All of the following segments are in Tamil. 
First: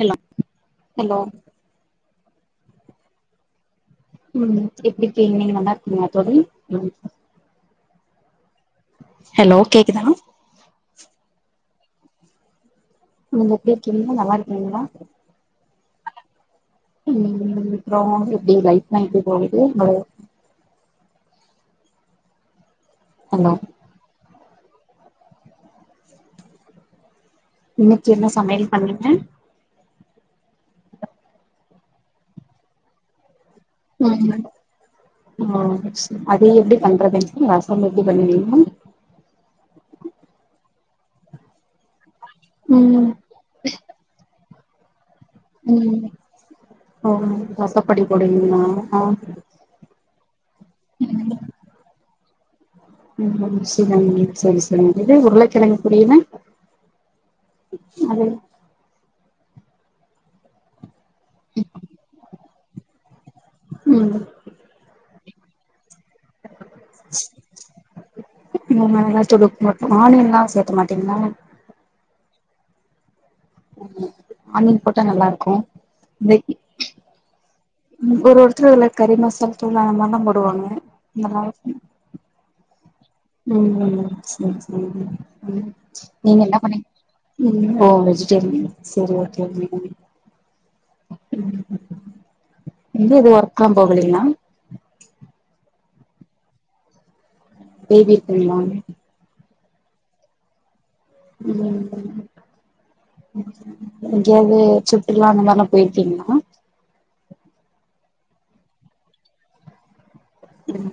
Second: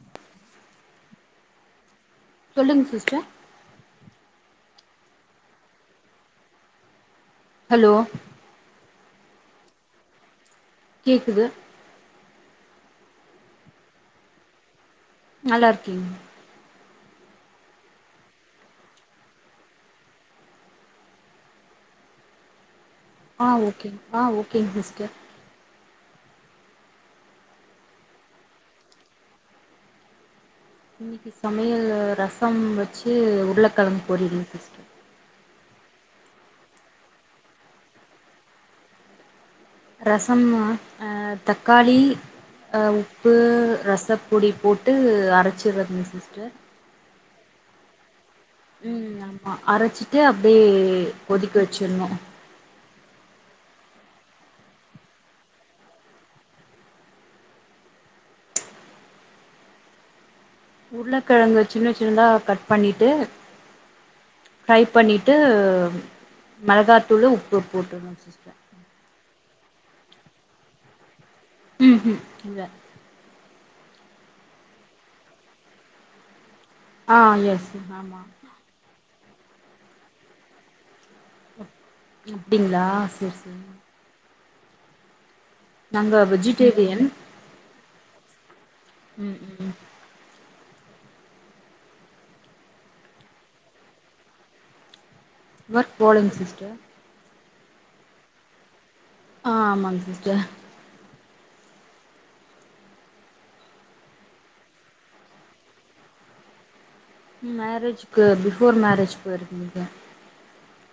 ஹலோ ஹலோ சொல்லுங்க சிஸ்டர் ம் எப்டி இருக்கிங்க நீங்க நல்லா இருக்கீங்கலா தோழி ஹலோ ஹலோ கேக்குதா கேக்குது நீங்க எப்டி இருக்கீங்க நல்லா இருக்கீங்களா நல்லா இருகேங்க ம் அப்றோ எப்டி லைஃப்லா எப்டி போகுது ப்ரோ ஆ ஹலோ ஓகேங்க ஆ ஓகேங்க சிஸ்டர் இன்னைக்கு என்ன சமையல் பண்ணீங்க இன்னைக்கு சமையல் ரசம் வச்சு உருளைக்கிழக்கு ம் போடிமாஸ் சிஸ்டர் ஓ அது எப்டி பண்றதுங்க மேம் ரசம் எப்டி பண்ணுவீங்க மேம் ரசம்மா தக்காளி ஆ ம் உப்பு ரசப் பொடி போட்டு அரை உம் [unintelligible] ரசப்போடி போடுவிங்களா உம் ஆமா அரைச்சிட்டு அப்படியே கொதிக்க வச்சுடுனு சரி சரி சரி இது உருளைக்கிழங்கு பொரியலு அது உருளக்கெழங்க சின்ன சின்னதா கட் பண்ணிட்டு ம் ஃப்ரை பண்ணிட்டு மெளகாத்தூளு உப்பு போட்டுருவ சிஸ்டர் உம் மிளகாதூள் உப்பு மட்டு ஆனியன் எல்லா சேக்கமாட்டிங்களா ம் ம் இல்ல ஆணியன் போட்டா நல்லா இருக்கு ஒரு நெய்யி ஆ எஸ் ஆமா ஒருஒருத் துரு அதுல கறி மசால் தூள் அந்த மாதிரிலா போடுவாங்க நல்லா அப்படிங்களா உம் சரி சரிங்க நாங்க நீங்க என்ன பண்ணி வெஜிடேரியன் ம் ஓ வெஜிடேரியன் சரி ம் ஓக்கே ம் ஓக்கேங்க இங்க எது வர்க் எல்லா போகலைங்களா வர்க் போலிங்க சிஸ்டர் பேபி இருக்குங்கலா ஆ ஆமாங்க சிஸ்டர் உம் இங்கேயாவது சுற்றுலா அந்த மாரிலா போயிருக்கிங்கலா மேரேஜ்க்கு பிஃபோர் மேரேஜ் போயிருக்கேங்க உம்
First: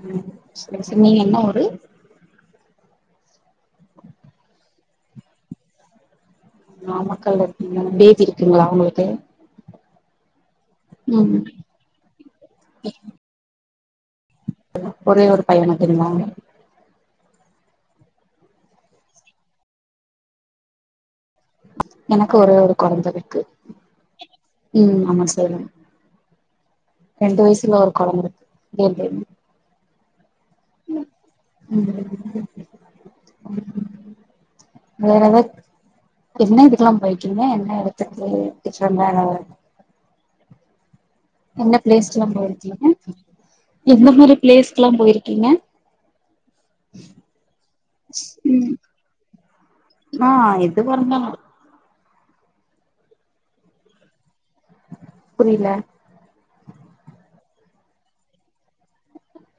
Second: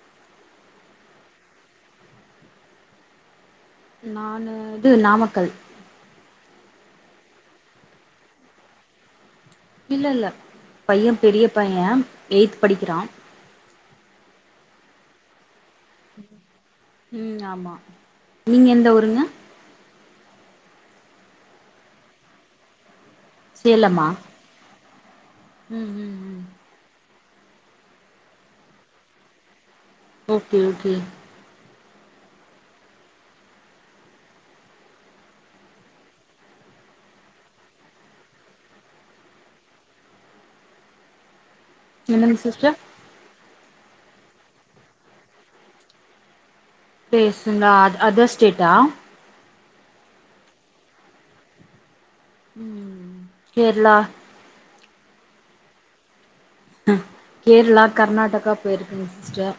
செரி செரி நீங்க என்ன ஊரு நானு வந்து நாமக்கல் நாமக்கல்ல இருங்கிங்க பேபி இருக்குங்களா உங்களுக்கு இல்ல இல்ல பைய ம் பெரிய பைய எயித் படிக்கிறா ஒரே ஒரு பைய மட்டுங்களா ம் ஆமா நீங்க எந்த ஊருங்க எனக்கு ஒரே ஒரு கொழந்த இருக்கு சேலமா ம் ஆமா சேலம் உம் உம் ரெண்டு வயசுல ஒரு கொழந்த இருக்கு கேள் பேபி ஓக்கே ஓக்கே [inaudible] வேரது என்ன இதுக்கெல்லா போயிருக்கீங்க என்ன எடத்துக்கு ஃபியூச்சர்ல எதா என்ன பிளேஸ்கெல்லா என்னங்க சிஸ்டர் போயிருக்கீங்க எந்த மாரி பிளேஸ்க்கெல்லா போயிருக்கீங்க ப்ளேஸுனா அ அதர் ஸ்டேட்டா மா எதுவாருந்தாலு ம் ம் கேரளா புரியல கேரளா கர்நாடகா போயிருக்கேங்க சிஸ்டர்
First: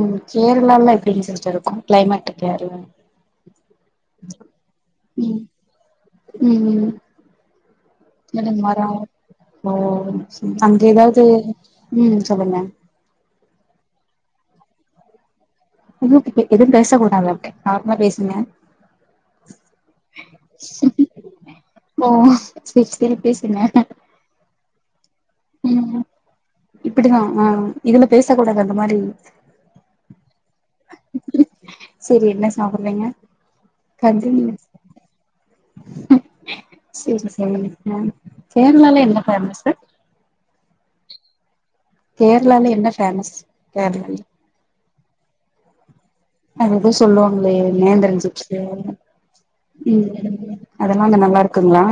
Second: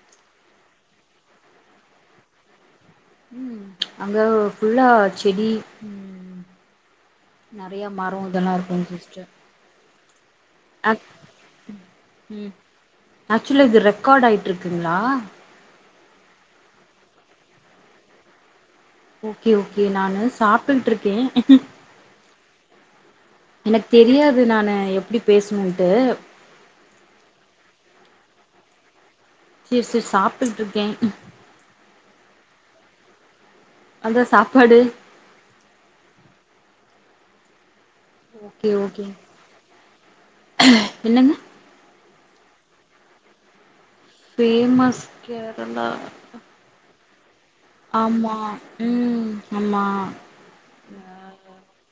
உம் கேரளால எப்படிங்க சிஸ்டர் இருக்கு கிளைமேட் கேரளால ம் அங்க ஃபுல்லா ம் செடி ம் ம் நறையா மரோ இதெல்லா என்னது இருக்கு மரோ சிஸ்டர் ஓ செரி அங்க ஆக் எதாவது ம் சொல்லுங்க ஆக்சுவலி இது ரெக்கார்டு ஆயிட்டுருக்குங்ளா புது [unintelligible] எது பேச கூடாது அப்டே நார்மலா பேசுங்க ஓகே ஓகே நானு சாப்ட்டுட்ருக்கே ஓ சேர் சேரி பேசுங்க எனக்கு தெரியாது நானு எப்டி பேசுணுன்ட்டு ம் இப்டிதா ஆ இதுல பேசக் கூடாது அந்த மாரி செர் செரி சாப்ட்டுகிட்ருக்கே சேரி என்ன சாப்புறீங்க அதா கஞ்சி மீனு சாப்பாடு செரி செரிங்க ஓகே ஓகே என்னங்க கேர்ளால என்ன ஃபேமஸ் கேரளால ஃபேமஸ் கேரளா அது எதோ சொல்வாங்களே ஆமா நேந்தரோஞ்சிப்ஸ் ம் ஆமா அதெல்லா அங்க நல்லாருக்குங்ளா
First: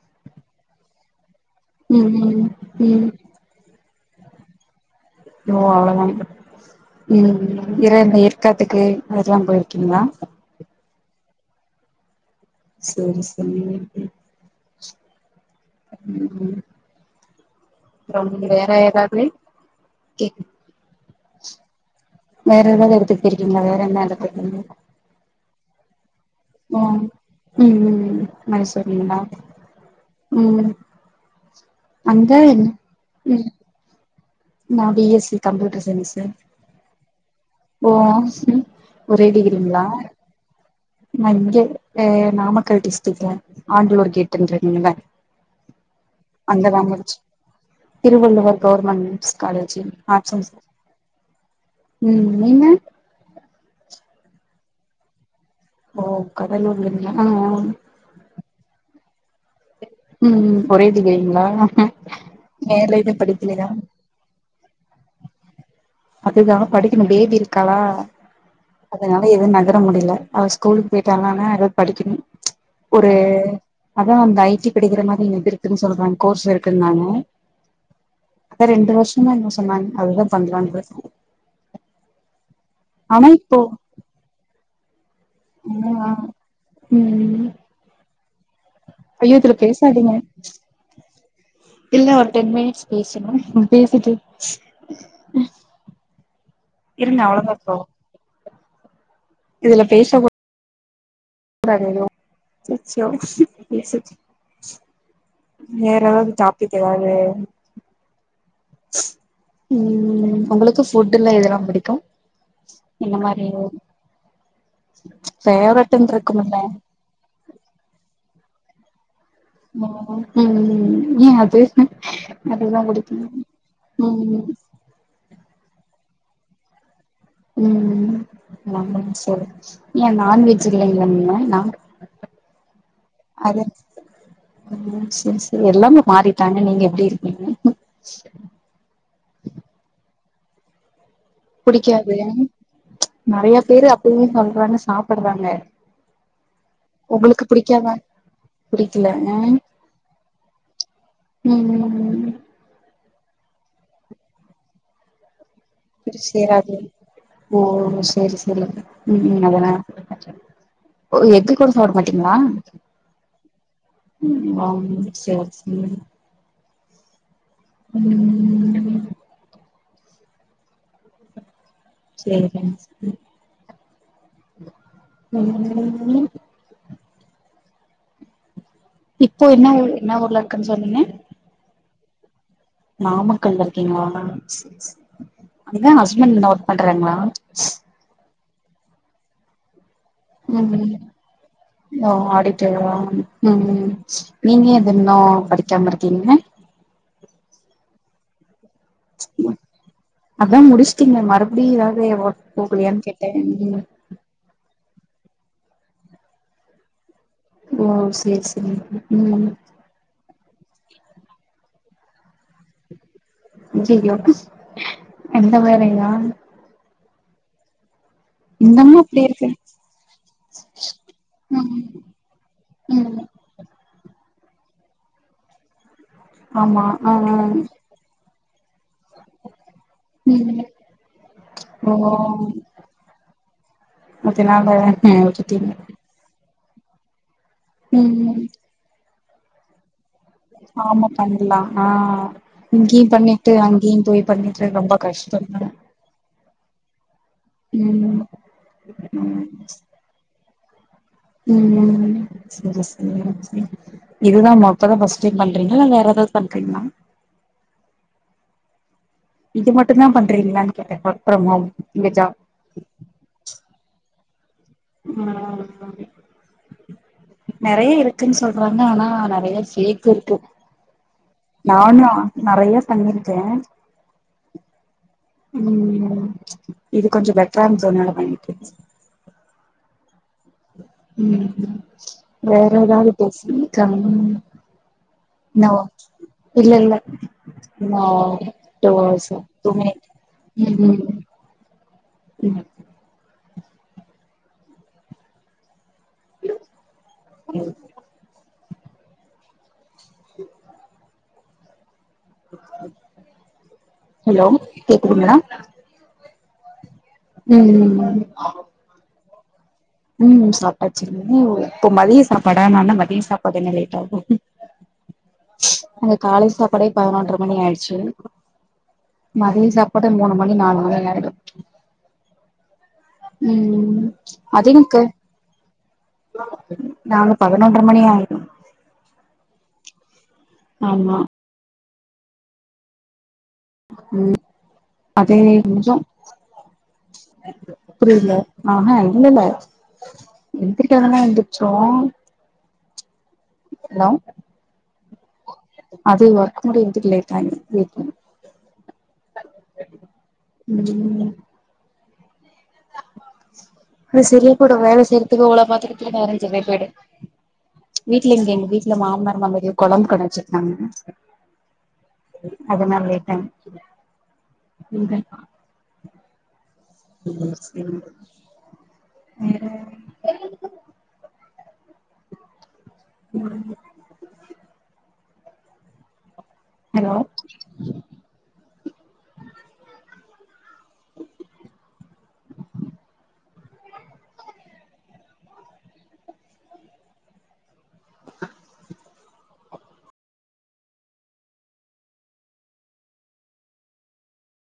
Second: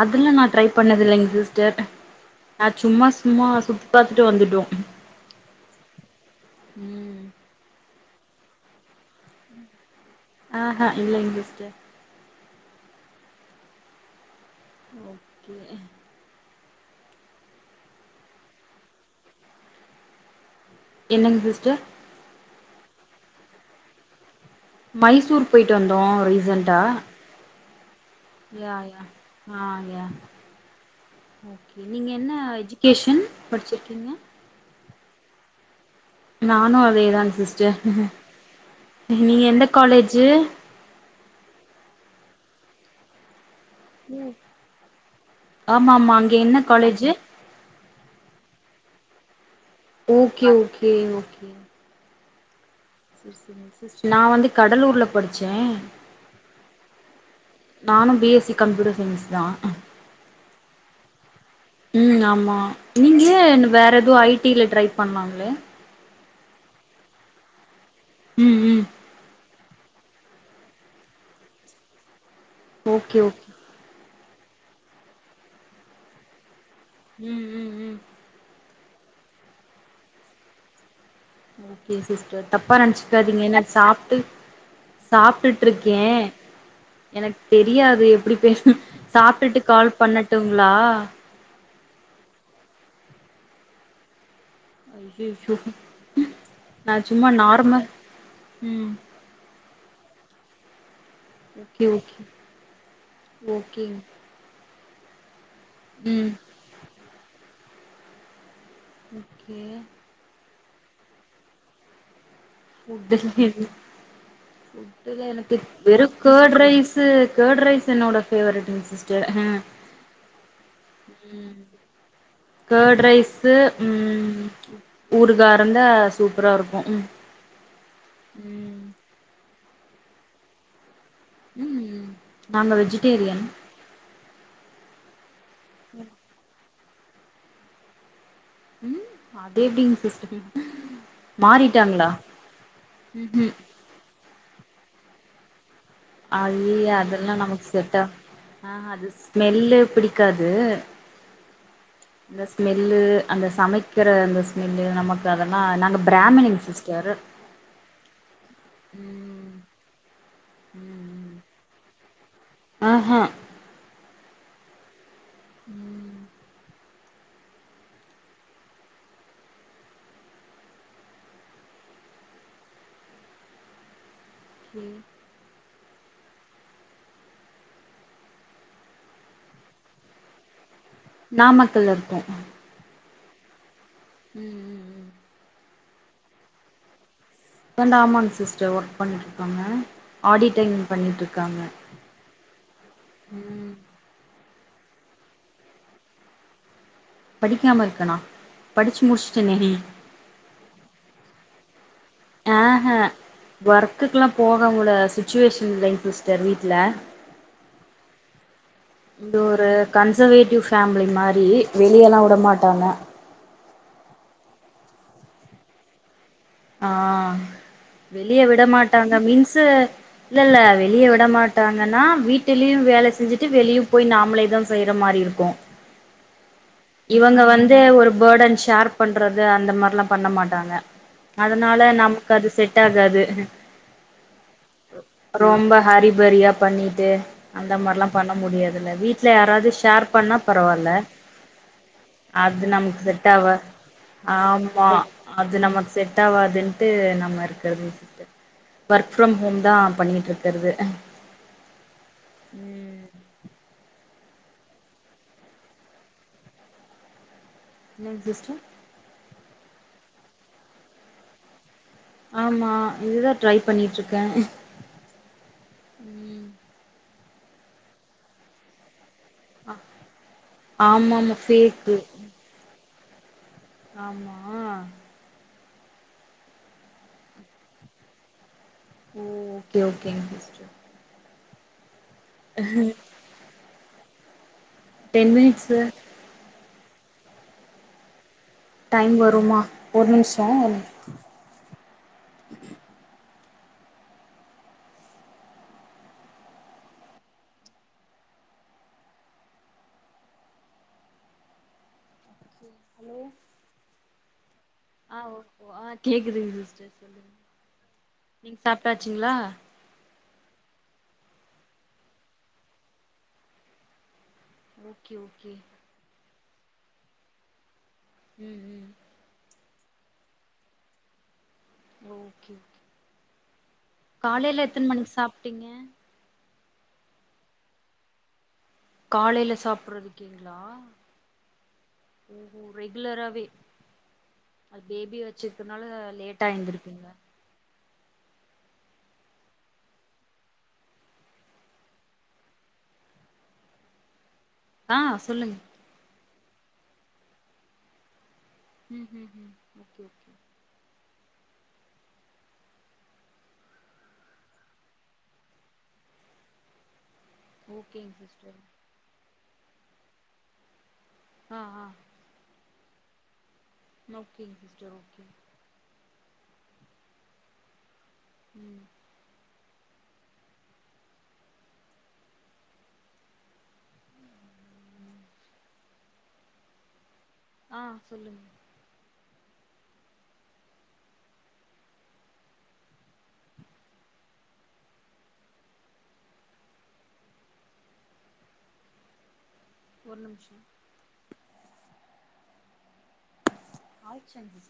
அதுல்லா நா ட்ரை பண்ணதுல்லைங்க சிஸ்டர் ம் ம் நா ம் சும்மா சும்மா சுத்திப்பாத்துட்டு வந்துட்டோ ஓ அவ்ளோதான ம் இற ஏற்காட்டுக்கு அதுக்குல்லா போயிருக்கீங்ளா ஆ ஹா இல்லைங் சிஸ்டர் சேரி சேரிங்க [unintelligible] ஓகே ம் ம் அப்புறோ வேற ஏதாவது கேக்குது என்னங் சிஸ்டர் வேற என்னன்ன எடத்துக்கு போய்ருக்கீங்க வேற என்ன எடத்துக்கு மைசூர் போயிட்டு வந்தோ ரீசன்ட்டா ம் ம் ம் மைசூர்ங்ளா ஆ யா ம் ஓகே நீங்க என்ன அங்க எஜிகேஷன் படிச்சிருக்கீங்க நான் B S C computer science நானு அதேதாங் சிஸ்டர் ஒரே நீங்க எந்த டிகிரிங்களா காலேஜு நா இங்க எ நாமக்கல் டிஸ்டிக்கு ஆண்டியூர் கேட்டன்ருக்குங்ள ஆமா ஆமா என்ன அங்க தா காலேஜு முடிச் திருவள்ளுவர் கவர்மெண்ட்ஸ் மென்ட்ஸ் காலேஜி ஓகே ஓகே ஓகே ம் நீங்க நா வந்து கடலூர்ல படிச்சே ஓ கடலூர்லிங்ளா ஆ ஆ நானு B S C computer science தா ம் ம் ஒரே டிகிரிங்ளா மேல எது படிக்கலையா ஏதோ ஐ டில ட்ரை பண்ணாங்ளே அதுதான படிக்கணு பேபி இருக்காளா ம் ம் அதனால எதுவு நகர முடியல அவ ஸ்கூலுக்கு போயிட்டாலானா எது படிக்கணு ஒரு ஓகே ஓகே அதா அந்த ஐ டி படிக்கிற மாரி எது இருக்குன்னு சொல்றாங்க கோர்ஸ் இருக்குன்னாங்க ம் ம் ம் அ ரெண்டு வருஷமா என்னமோ சொன்னாங்க அதுதா பண்லான்ட்டு ஓகே சிஸ்டர் தப்பா ஆனா நெனைச்சக்காதீங்க இப்போ ஏனா சாப்ட்டு சாப் ட்டுட்டுருக்கே ஆ எனக்கு ம் தெரியாது எப்படி பேசனு ஐயோ இதுல சாப்ட்டுட்டு கால் பேசாதீங்க பண்ணட்டுங்ளா இல்ல ஒரு டென் மினிட்ஸ் பேசணு பேசிட்டு அய்யய்யோ நா இருங்க சும்மா அவ்ளோதா இப்போ நார்ம்லா ம் இதுல பேசக்கூடா கூடாது ஓகே எதுவு ஓகே அச்சச்சோ பேச ஓகேங் வேற எதாது ம் டாப்பிக் எதாது ஓகே ம் ஒங்களுக்கு ஃபுட்டுல எதெல்லா புடிக்கு ஃபுட்டுல எனகு ஃபுட்டுல எனக்கு வெறு ஃபேவரட்ன்னு கேட் இருக்கும்ல ரைஸ் து கேர்ட் ரைஸ் என்னோட ஃபேவரட்டுங் சிஸ்டர் ம் ஏ அது அதுதா கர்ட் புடிக்குமா ரைஸ்ஸு ம் ஊருகா இருந்தா சூப்பராக இருக்கு ம் [unintelligible] செரி ஏ நான்வெஜ் இல்லைங்ளா இங்கெ ந ம் ம் நாங்க வெஜிடேரியன் அத செரி செரி எல்லாமே மாறி ட்டாங்க நீங்க எப்டி இருக்கீங்க ம் அது எப்டிங்க சிஸ்டர் மாறிட்டாங்களா புடிக்காது ம்ஹும் நெறைய பேரு அப்டியே சொல்றாங்க சாப்புட்றாங்க அய்யெய்யெ அதெல்லா நமக்கு செட்டா ஆ அது புடிக்கல அ ஸ்மெல்லு பிடிக்காது ம் ம் இந்த ஸ்மெல்லு அந்த சமைக்கிற அந்த ஸ்மெல்லு நமக்கு அதெல்லா ந [unintelligible] ஓ ஓ ஓ சேரி சேரி ம் ம் அததெ ஓ எக்கு கொட சாப்ட மாட்டீங்ளா அஹ ம் அ சேரி சேரி ம் ம் சேரிங்க [inaudible] [unintelligible] [unintelligible] இப்போ என்ன ஊர் இன்ன ஊர்ல இருக்கன்னு சொன்னீங்க நாமக்கல்ல இருக்கோ நாமக்கல்ல இருக்கீங்களா [unintelligible] ம் ம் ம் அது என்ன ஹஸ்பண்ட் இன்ன ஒர்க் பண்றாங்களா [unintelligible] ஆமாங்க சிஸ்டர் ஒர்க் பண்ணிட்டு இருக்காங்க ம் ம் [unintelligible] ம் நீங்க இது இன்னொ படிக்காம இருக்கீங்க படிக்காம இருக்கனா படுச்சு முடுச்ட்டனே அதா முடுச்ட்டிங்க மறுபடியு ஏதாவ்து ஒர்க் போகலையான்னு கேட்டே ம் ஒர்க்குக்குல்லா போகவுங்ள சுச்சுவேஷன் இல்லைங் சிஸ்டர் வீட்டுல ஓ சேரி சேரிங் இது ம் ஒரு கன்சர்வேட்டிவ் ஃபேமிலி மாரி வெளியெல்லா விட மாட்டாங்க அய்யய்யோ அந்த மாரிங்ளா ஆ வெளிய விட இன்னமு மாட்டாங்க அப்டி இருக்கு மீன்ஸு இல்ல இல்ல வெளிய விட ம் மாட்டாங்கன்னா வீட்டுலயு வேலை ம் செஞ்சு ட்டு வெளிய போய் நாமளேதா செய்ற மாரி இருக்கு ஆமா ஆ ஆ இவங்க வந்து ஒரு பேர்டன் ஷேர் பண்றது அந்த மாரிலா பண்ண ம் மாட்டாங்க அதுனால ஓ நமக்கு அது செட் ஆகாது அதனால விட்டுட்டீங்க ரொம்ப ஹாரிபரியா பண்ணிட்டு அந்த மாரிலா பண்ண ம் முடியாதுல்ல வீட்ல யாராவது ஷேர் பண்ணா பரவாயில்ல ஆமா பண்லா ஆ அது நமக்கு இங்கேயு செட் பண்ணிட்டு ஆவா அங்கேயு போய் பண்ணிட்டு ஆமா ரொம்ப அது கஷ்டந்தா நமக் செட்டாவதுன்ட்டு நம்ம இருக்கறது ம் ஒர்க் ஃபிரம் ஹோம் தா பண்ணிட்டு இருக்கிறது ம் செரி செரி செரி இதுதா மொதல்ல ஃபஸ்ட் டைம் பண்றீங்களா இல்ல வேற எதாவது பண்றீங்களா என்னங் சிஸ்டர் இது மட்டு தா பண்றீங்களான்னு கேட்டே ஒர்க் ஃபிரம் ஹோம் இங்க ஜாப் ஆமா இதுதா ட்ரை பண்ணிட்டு இருக்கே நெறைய இருக்குன்னு சொல்றாங்க ஆனா நெறய ஃபேக் இருக்கு ஆமா ஆமா நானு நெறைய பண்ணியிருக்கே ஆமா ம் இது கொஞ்சோ பெட்டரா இருந்தனால பண்ணிட்டு இருக்க சிஸ்டர் ஓ ஓகே ஓகேங்க சிஸ்டர் ம் வேற ஏதாவது பேசி கம் டென் இன்னு மினிட்ஸு இல்ல இல்ல இன்னு டூ டைம் ஹவர்ஸ் வருமா டூ மினிட் ஒரு நிமிஷோ ஒரு நிமிஷோ ங்க ஹலோ ஹலோ ஹலோ ஆ கேக்குதுங்களா ஓக் ஆ கேக்குதுங்க சிஸ்டர் ம் ம் நீங்க சாப்ட்டாச்சுங்களா ம் சாப்டாச்சுங்க இப்ப மதிய சாப்பாடா நா இன்னு மதிய சாப்பாடு இன்னு லேட் ஆகு ஓகே ஓகே இங்க காலைல சாப்பாடே பதினொன்ற மணி ஆயிடுச்சு ம் ம் மதிய சாப்பாடு மூணு மணி நாலு மணி ஆயிடு ஓகே ம் காலையில எத்தன [unintelligible] மணிக்கு சாப்ட்டீங்க நாங்க பதினொன்ற மணி ஆ காலையில சாப்பிட்றதுக்கேங்களா ஆமா ரெகுலராவே ம் ஆ பேபிய அதே வெச்சிருக்கனால கொஞ்சோ லேட்டா எந்திருப்பீங்க புரியல ஆஹா இல்லல்ல எந்திரிக்கிறதுலா எந்திருச்சுருவோ ஹலோ ஆ சொல்லுங் அது ஒர்க் முடியறதுக்கு லேட்டாயிரு வீட்ல ம் ம் ம் ஓகே ஓகே ம் இந்த சிரிய கூட வேல செய்யறுதுக்கே இவ பாக்கறக்கே நேரோ செரியா போயிடு ஓகேங்க வீட்ல இங்க சிஸ்டர் எங்க வீட்ல மாமனார் மாமியாரு கொழம்பு கட வச்சிருகாங்க ஆ ஆ அதுனா லேட்டனு ஓகேங்க சிஸ்டர் ஓகே சிபச் ம் வேற ம் ஹலோ [unintelligible] ஒரு நிமிசோ ஆய சந்திவ்